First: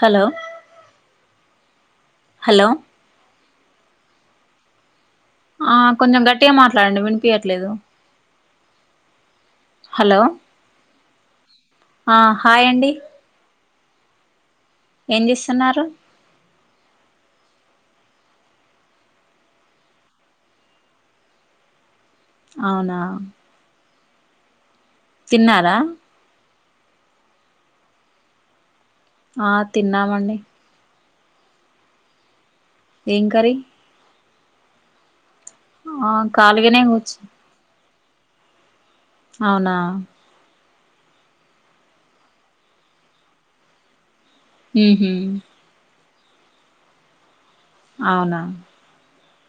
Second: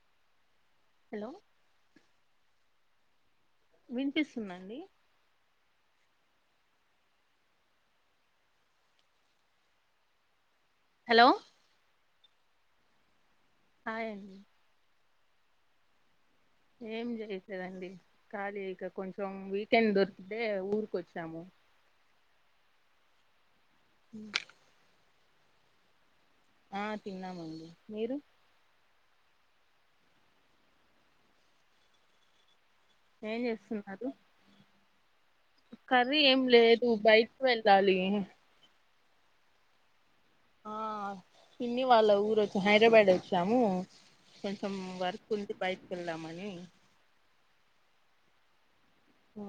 Hello hello hello వినిపిస్తుందండి ఆ కొంచం గట్టిగా మాట్లాడండి వినిపియట్లేదు హలో హలో ఆ హాయ్ అండి హాయండి ఏం చేస్తున్నారు ఏం చేయట్లే దండి ఖాళీ ఇక కొంచెం వీకెండ్ వత్తె ఊరికి వచ్చాము అవునా ఉ. తిన్నారా. ఆ తిన్నామండి మీరు. ఆ తిన్నామండి. ఏం చేస్తున్నారు. ఆ కర్రీ ఏం ఖాళీగానే లేదు కూర్చు బయటకి వెళ్ళాలి. అవునా. ఆ పిన్ని వాళ్ళ ఊరు వచ్చ హైదరాబాద్ వచ్చాము. కొంచెం ఉహు వర్క్ ఉంది బైట్ కెళ్ళాము. అవునా. హు.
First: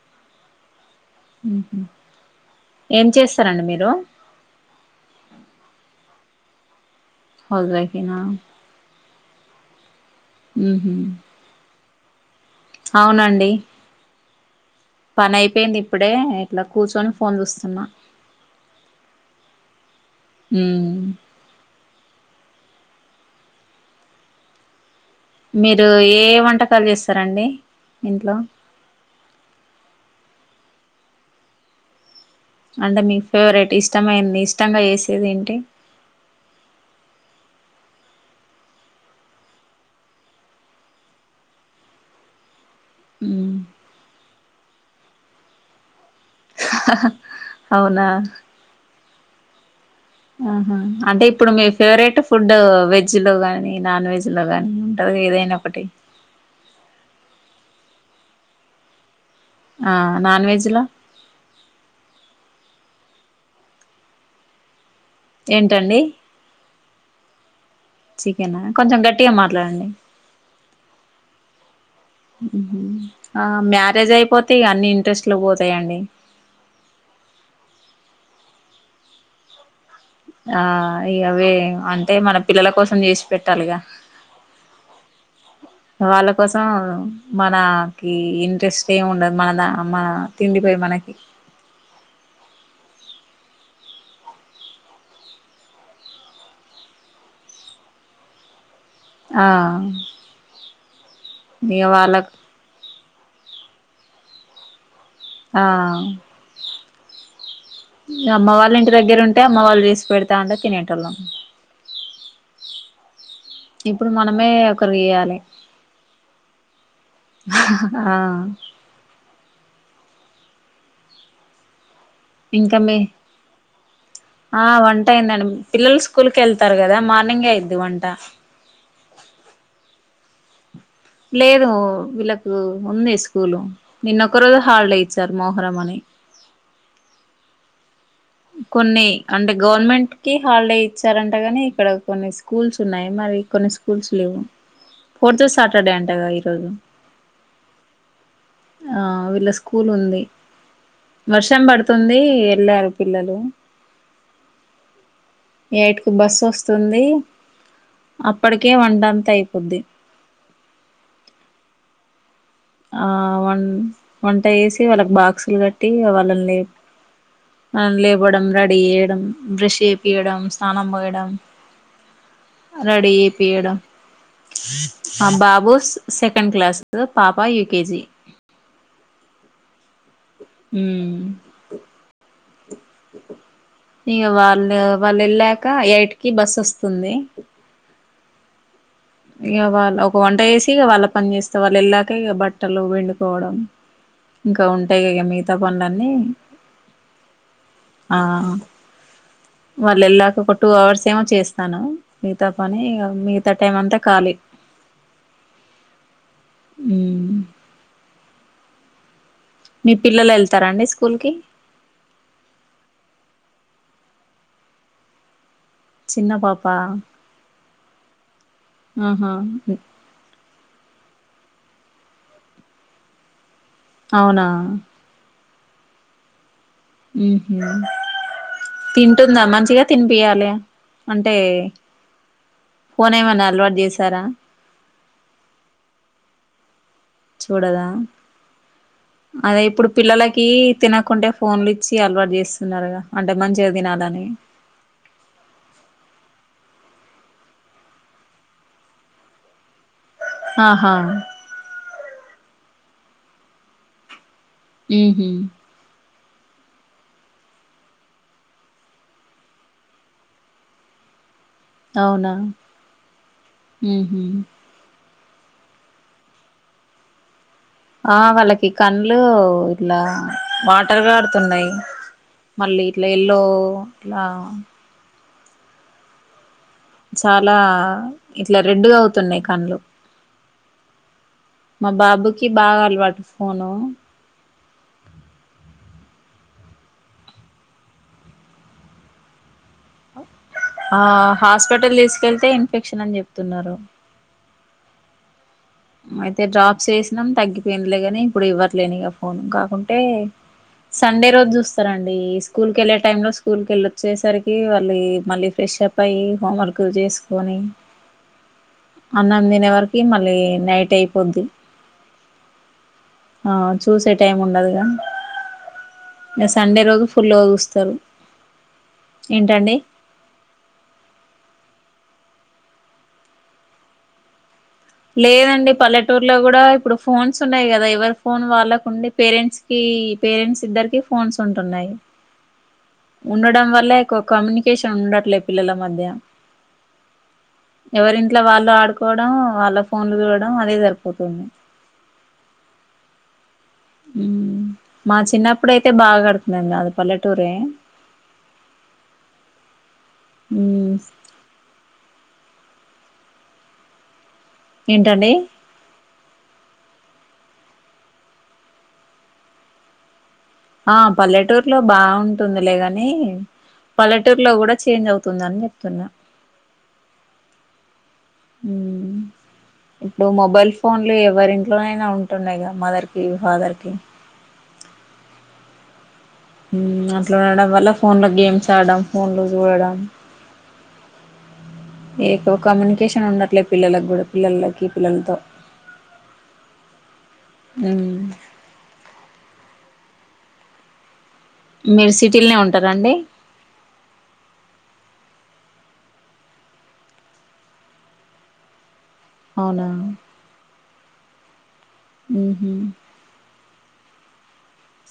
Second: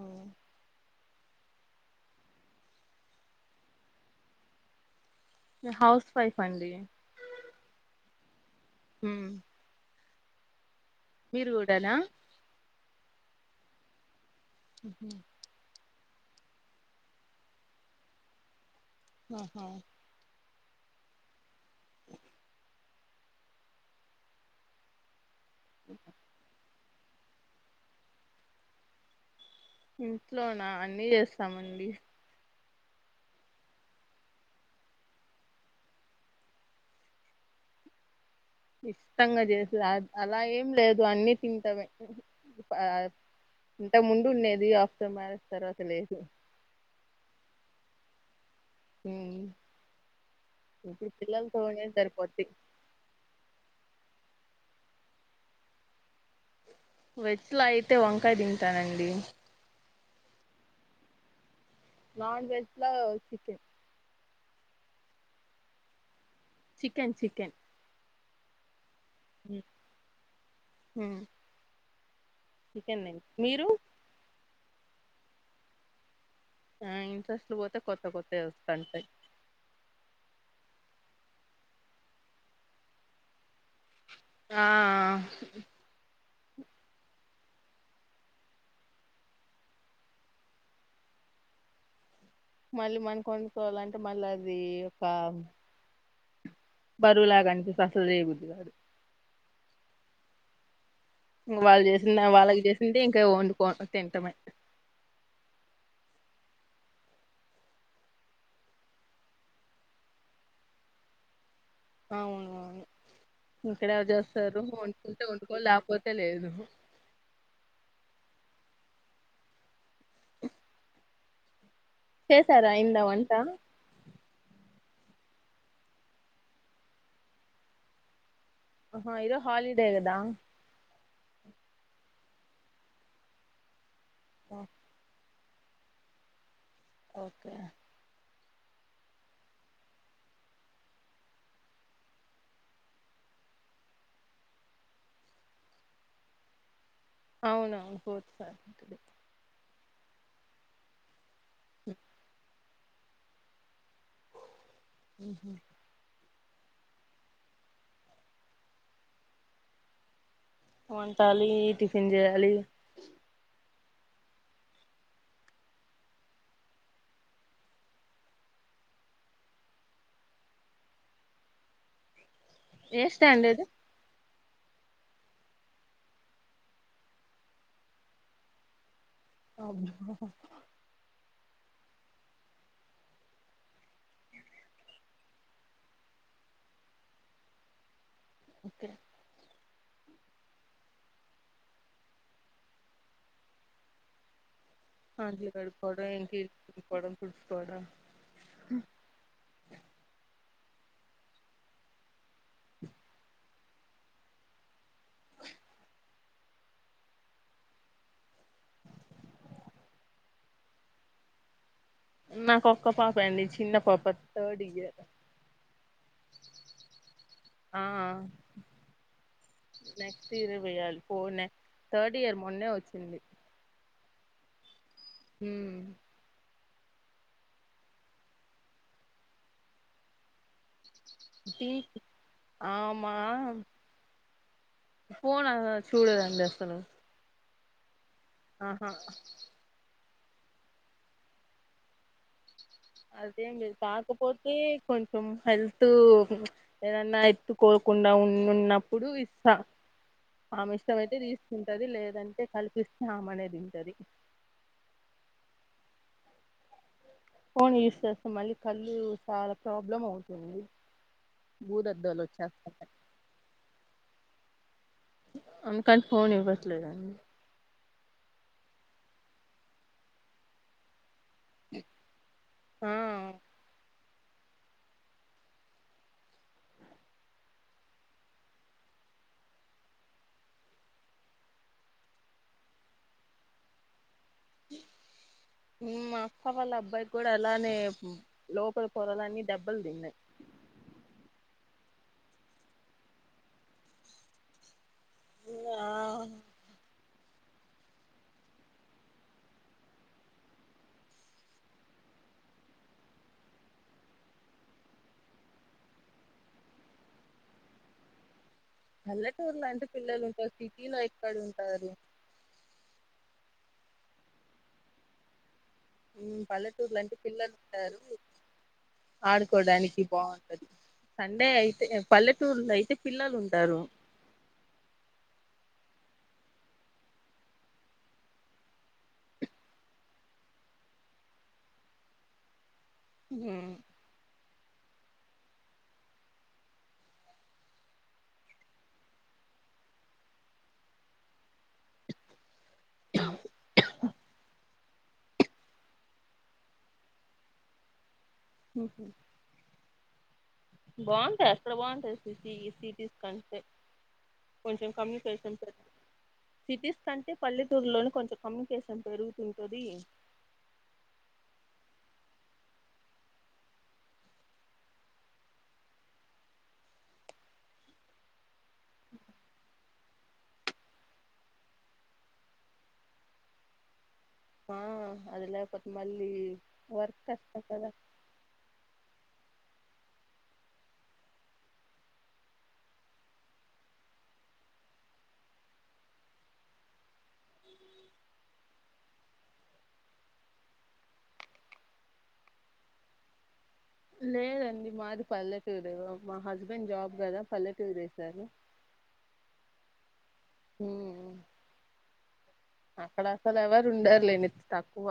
ఉహు ఏం చేస్తారండి మీరు. నీ హౌస్ వైఫ్ అండి. హౌస్ వైఫ్ ఏనా. ఉమ్. ఉహు. మీరు కూడా నా. అవునండి. ఉహు. అయిపేయింది ఇప్పుడే ఇట్లా కూర్చొని ఫోన్ చూస్తున్నా. ఆహా. మ్మ్. మీరు ఏ వంటకాలు చేస్తారండి ఇంట్లో. ఇంట్లోనా అన్నీ చేస్తామండి. అంటే మీ ఫేవరెట్ ఇష్టమైనంది ఇష్టంగా ఏసేది ఏంటి. ఇష్టంగా చేసేది అ అలా ఏం లేదు అన్నీ తింటమే. ఆ మ్మ్ ఇంతకు ముందు ఉండేది ఆఫ్టర్ మ్యారేజ్ తర్వాత లేదు. అవునా. ఉమ్. ఆహా అంటే ఇప్పుడు మీ పిల్లలతోనే ఫేవరెట్ సరిపోద్ది ఫుడ్ వె. జ్లో కానీ నాన్ వెజ్లో కానీ ఉంటుంది కదా ఏదైనా ఒకటి. వెజ్లా అయితే వంకాయ తింటానండి. ఆ నాన్వెజ్ లా. నాన్వెజ్ లో చికెన్. ఏంటండీ. Chicken chicken. చికెనా కొంచెం గట్టిగా మాట్లాడండి. ఉహు చికెన్ తింటా. మీరు మ్యారేజ్ అయిపోతే ఇగ అన్నీ ఇంట్రెస్ట్లు పోతాయండి. ఆ ఇంట్రెస్ట్లు పోతే కొత్త కొత్తవి వస్తంటాయి. ఆ ఇగ వే అంటే మన పిల్లల కోసం చేసి పెట్టాలిగా. ఆ. వాళ్ళ కోసం మనకి ఇంట్రెస్ట్ ఏమి ఉండ మనద అమ్మ. తిండిపై మనకి. మళ్ళీ మన కొ వండుకోవాలంటే మళ్ళీ అది ఒక. బరువులాగాఅనిపిసా అసల్ లేబుద్ధికాదు. ఆ ఇగ వాళ్ళు చేసిన వాళ్ళకు వాళ్ళకి చేసింటే ఇంక వండుకో తింటమే ఆ అమ్మ వాళ్ళ ఇంటి దగ్గర ఉంటే అమ్మ వాళ్ళు చేసి పెడత ఉంటే తినేటోలమ్ అవునువు ఇక్కడ ఇప్పుడు మనమే చేస్తారు ఒకరు వండుకుంటే చేయాలి వండుకో లేకపోతే లేదు ఆ చేసారా ఇంక అయిందా [unintelligible] వంట ఆ వంట అయిందండి పిల్లలు స్కూల్ కెళ్తారు కదా మార్నింగె అయిద్ది వంట హా ఇరో హాలిడే కదా లేదు వీళ్ళకు ఉంది స్కూల్ నిన్న ఒక ఓ రోజు హాలిడే ఇచ్చారు మోహరం అని ఒకే కొన్ని అంటే గవర్నమెంట్కి హాలిడే ఇచ్చారంట గాని ఇక్కడ కొన్ని స్కూల్స్ ఉన్నాయి మరి కొన్ని స్కూల్స్ లేవు ఫోర్త్ సాటర్డే అంటగ ఈరోజు అవున ఫో ఆ వీళ్ళ స్కూల్ ఉంది వర్షం పడుతుంది ఎళ్ళారు పిల్లలు ఉహు ఎట్కి బస్సు వస్తుంది అప్పటికే వంటంత అయిపోద్ది వంటాలి టిఫిన్ చేయాలి ఆ వన్ వంట వేసి వాళ్ళకి బాక్సులు కట్టి వాళ్ళని లే మన లేపోడం రెడీ చేయడం బ్రష్ చేపియడం స్నానం పోయడం ఏ రెడీ స్టాండ్ ఇది చెపియడం ఆ బాబు సెకండ్ క్లాస్ పాప యూకేజీ అ [unintelligible] ఉ ఇగ వాళ్ళు ఏళ్లక ఎయిట్కి బస్ వస్తుంది ఒకే ఇగ వాళ్ళ ఒక వంట వేసి వాళ్ళ పని చేేస్త వాళ్ళ ఏళ్ళక ఇగ బట్టలు పిండుకోవడం ఇంకా ఉం అంట్లు కడుకోవడం [unintelligible] తుడుచుకోవడం ఆ వాళ్ళు ఏళ్లక ఒక టూ అవర్స్ ఏమో చేస్తాను మిగతా పని ఇగ [unintelligible] టైం అంతా ఖాలీ ఉ మీ పిల్లలు ఎళ్తారండి స్కూల్కి నాకొక పాప ఎ అండి చిన్న పాప థర్డ్ ఇయర్ చిన్న పాపా ఆ ఆహా నెక్స్ట్ ఇయర్ వెయాలి పో నె థర్డ్ ఇయర్ మొన్నే వచ్చింది అవునా హు ఉహ తింటుంద మంచిగా తినిపియాలే అంటే టీ ఫోన్ ఆమా ఏమన్న అలవాటు చేసార ఫోన్ చూడదండి అసలు చూడదా ఆహా అదే ఇప్పుడు పిల్లలకి తినకుంటే ఫోన్లు ఇచ్చి అలవాటు చేస్ అదేంలేదు కాకపొతే కొంచెం హెల్త్ ఏదన్నా ఎత్తుకోకుండా ఉన్నన్నప్పుడు ఇస్తా ఆమె ఆహా ఇష్టం అయితే తీసుకుంటది లేదంటే కల్పిస్తే ఆమెనె తింటది ఉహు ఫోన్ యూస్ చేస్తే మళ్ళీ కళ్ళు చాలా ప్రాబ్లం అవుతుంది భూదద్దాలు అవునా వచ్చేస్తాయి ఉహు అందుకని ఫోన్ ఇవ్వట్లేదండి ఆ వాళ్ళకి కండ్లు ఇట్లా వాటర్ కారుతున్నాయి మళ్ళీ ఆ ఇట్లా ఎల్లో ఇలా చాలా ఇట్లా రెడ్గా అవుతున్నాయి కళ్లు మా బాబుకి బాగా అలవాటు ఫోను మా అక్క వాళ్ళ అబ్బాయి కూడా అలానే లోపల పొరలన్నీ దెబ్బలు తిన్నాయి ఆ హాస్పిటల్ తీసుకెళ్తే ఇన్ఫెక్షన్ అని చెప్తున్నారు. ఆ అయితే డ్రాప్స్ ఎసినాం తగ్గిపోయిందిలేగాని, ఇప్పుడు ఇవట్లేను ఇగ ఫోన్ కాకుంటే సండే రోజు చూస్తారండి. స్కూల్ కెళ్ళే టైమ్ లో స్కూల్కి వెళ్ళి వచ్చేసరికి వాళ్ళీ మళ్ళీ ఫ్రెష్ అప్ పై హోంవర్క్ చేసుకొని అన్నం తినే వరకి మళ్ళీ క్యూ నైట్ [unintelligible] అయిపోద్ది ఉంటాదీ. ఆది ఆ చూసే టైం ఉండదుగా ఇగ సండే రోజు పల్లెటూరులుంటే ఫుల్గా పిల్లలు చూస్తారు ఉంటారు ఏంటండి ఆడుకోవడానికి బాగుంటది సండే అయితే పల్లెటూరులో అయితే పిల్లలు ఉంటారు లేదండి పల్లెటూర్లో కూడా ఇప్పుడు ఫోన్స్ ఉన్నాయి కదా ఎవరి ఫోన్ వాళ్ళకు ఉండి పేరెంట్స్ పేరెంట్స్ ఇద్దరికి ఫోన్స్ ఉంటున్నాయి. ఉండడం ఉమ్. వల్ల ఓ కమ్యూనికేషన్ ఉండట్లేదు పిల్లల మధ్య ఎవరింట్లో వాళ్ళు ఆడుకోవడం వాళ్ళ ఫోన్లు చూడడం అదే సరిపోతుంది [inaudible] మా చిన్నప్పుడయితే బాగా ఆడుకునేది మాది పల్లెటూరే ఉహూ ఉ బాగుంటాయి అక్కడ బాగుంటయి సిటీ సిటీస్ కంటే కొంచెం ఏంటండి కమ్యూనికేషన్స్ పెా సిటీస్ కంటే పల్లెటూర్లోనే కొంచెం కమ్యూనికేషన్ పెరుగుతుంటుంది ఆ పల్లెటూరులో బాగుంటుందిలేగాని పల్లెటూరులో కూడా చేంజ్ అవుతుందని చెప్తున్నా ఉ ము ఇప్పుడు మొబైల్ ఫోన్లు ఎవరింట్లోనైనా ఉంటున్నాయి క మదర్ కి ఫాదర్ కి ఆ ఆది లేకపోతే మళ్ళీ వర్క్ అట్లా కష్టం ఉండడం వల్ల కదా ఫోన్ లో గేమ్స్ ఆడడం ఫోన్ లు చూడడం ఎకువ కమ్యూనికేషన్ ఉండట్లేదు పిల్లలకి కూడా పిల్లలకి పిల్లలతో ఉమ్ మీరు సిటీలనే ఉంటారంండి లేదండి మాది పల్లెటూరు మా హస్బెండ్ జాబ్ కదా పల్లెటురేశారు అవునా హ హ అక్కడసలు ఎవరు ఉండర్లేని తక్కువ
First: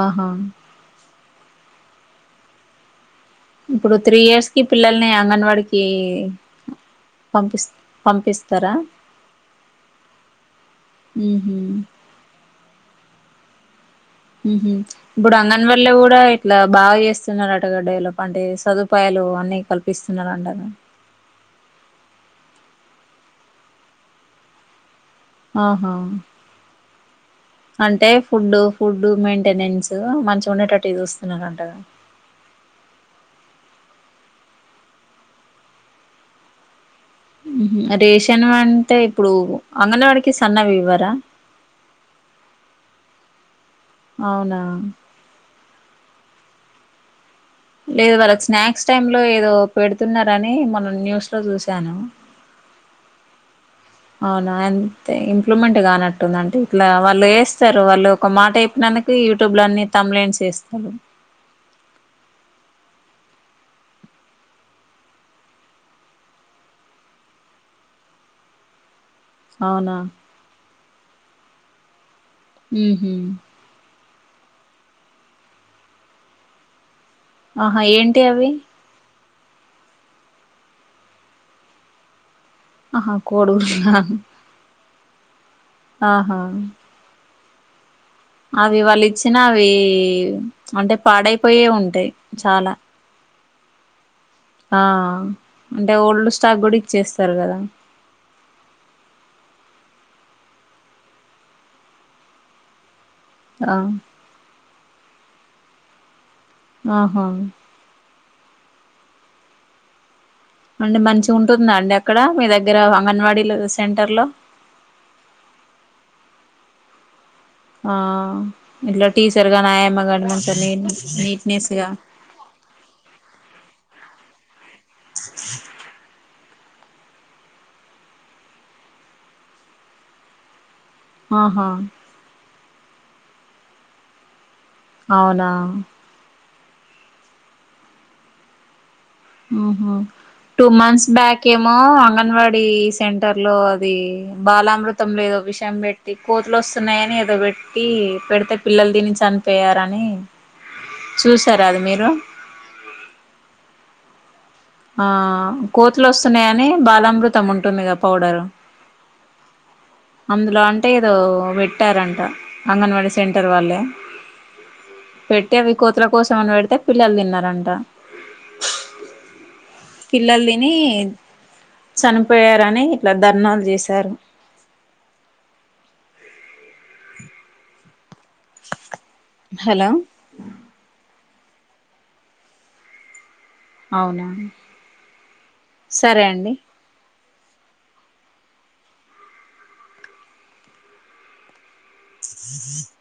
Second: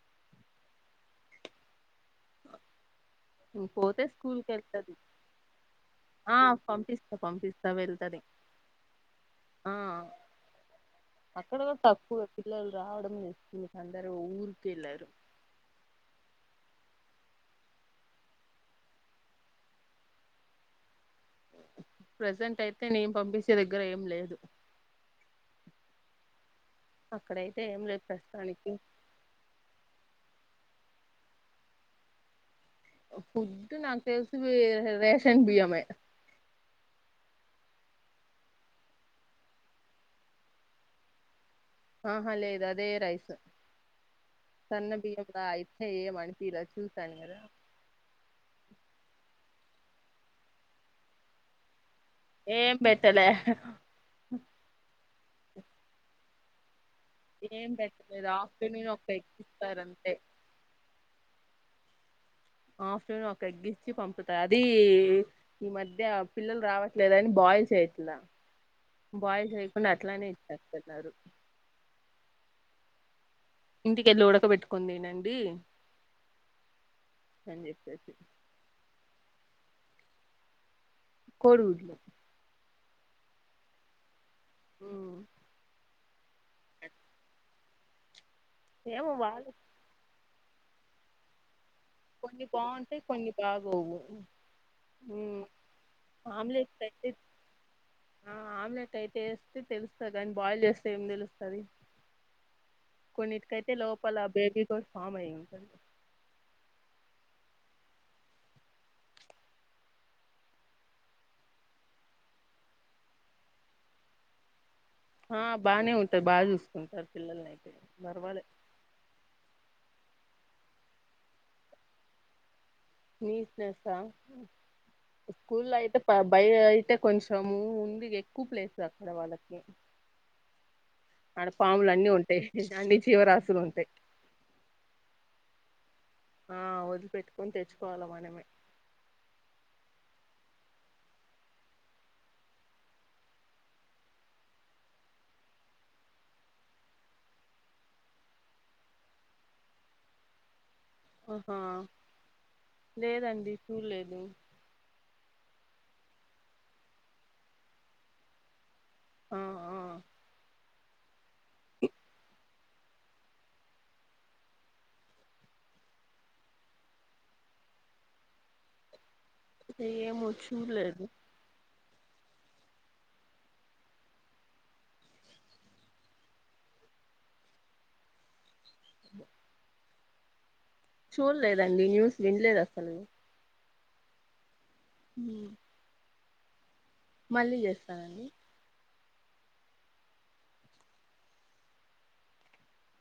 ఆహా స ఇప్పుడు త్రీ ఇయర్స్ కి పిల్లల్ని అంగన్వాడికి ఆ పంపిస్తా పంపి పంపిస్తా వెళ్తది పంపిస్త తర ఆ అక్కడ ఉహు కూడా తక్కువే పిల్లలు రావడం వస్తు అందరూ ఇప్పుడు అంగన్వా వల్లే కూడా ఇట్లా బాగా చేస్తున్నారు అంట డెవలప్ అంటే ట సదుపాయాలు అన్నీ కల్పిస్తున్నారంట ప్రజెంట్ అయితే నేను పంపించే దగ్గర ఏం లేదు ఆహ అక్కడైతే ఏం లేదు అంటే ఫుడ్ ప్రస్తుతానికి ఫుడ్ రూమ్ మెయింటెనెన్స్ మంచిగా ఉండేటట్టు చూస్తున్నారంటగా ఫుడ్ నాకు తెలిసి రేషన్ బియ్యమే రేషన్ అంటే ఇప్పుడు అంగనవాడికి సన్నవి ఇవ్వరా ఆహ లేేదు అదే రైస్ అవునా సన్న బియ్యము ఆయి ఏమనిపియ్యలే చూసానుగాద లేదు వాళ్ళ స్నాక్స్ టైమ్లో ఏదో పెడుతున్నారని మొన్న న్యూస్లో చూశాను ఏం పేట్టలే అవునా అంతే ఇంప్లుమెంట్ కానట్టుంది అంటే ఇట్లా వా వాళ్ళు ఏం వేస్తారు వాళ్ళు పెట్టలేదు ఒకమాట ఆఫ్టర్నూన్ ఒక చెప్పినందుకు ఎగ్ యూట్యూబ్లో ఇస్తారు అన్ని అంతే థమ్నెయిల్స్ వేస్తారు ఆఫ్టర్నూన్ ఒక ఎగ్ ఇచ్చి పంపుతా అది ఈ మధ్య పిల్లలు రావట్లేదు అని బాయిల్ చేయట్లే బాయిల్ చేయకుండా అవునా అట్లానే ఇచ్చేస్తున్నారు ఉహు ఇంటికెళ్ళి ఉడకబెట్టుకొని తినండి అని ఆహా చెప్పేసి ఏంటి అవి కోడిగుడ్లు ఆహా కోడీగుడ్ల ఆహా అవి వాళ్ళు ఇచ్చినా అవి అంటే పాడైపోయే ఉంటా కొన్ని బాగుంటాయ్ కొన్ని బాగోవు ఆ అంటే ఓల్డ్ స్టాక్ కూడా ఇచ్చేస్తారు కదా ఆ ఆమ్లెట్ అయితే ఏస్తే తెలుస్తది కాని బాయిల్ చేస్తే ఏమి తెలుస్తుంది కొన్నిటికైతే ఆ లోపల ఆ బేబీ కూడా ఫామ్ అయి ఉంటుంది ఆహా అంటే మంచిగా ఉంటుందా అండి అక్కడ మీ దగ్గర అంగన్వాడీ సెంటర్లో ఆ బాగానే ఉంటది బానే చూసుకుంటారు పిల్లలని ఆ ఇట్లా టీచర్ గానీ ఆయామ్మ కాని నీట్నెస్ గా నీట్నేసా స్కూల్లో అయితే ప బయటయితే కొంచెం ముందు ఎక్కువ ప్లేసు అక్కడ వాళ్ళకి ఆడ ఆహా పాములు అన్నీ ఉంటాయి అన్ని జీవరాశులు ఉంటాయి అవునా ఆ వదిలిపెట్టుకొని తెచ్చుకోవాలి మనమే ఉహ టూ మంత్స్ బ్యాక్ ఏమో అంగన్వాడీ సెంటర్లో అవి బాలామృతంలో ఏదో విషం పెట్టి కోతులు వస్తున్నాయని ఏదో పెట్టి పెడితే పిల్లలు తిని చనిపోయారని ఆహా చూసారా అది మీరు లేదండి చూడలేదు ఆ కోతులు వస్తున్నాయ అని బాలామృతం ఉంటుంది కదా పౌడరు ఆ ఆ అందులో అంటే ఏదో పెట్టారంట అంగన్వడి సెంటర్ వాళ్ళే పెట్టి అవి కోతుల కోసమని పెడితే పిల్లలు తిన్నారంట ఏమో పిల్లలు తిని చూడలేదు చనిపోయారని ఇట్లా దర్నాలు చేశారు హలో చూడలేదండి న్యూస్ వినలేదు అసలు అవునా ఉ సరే అండి మళ్ళీ చేస్తానండి హ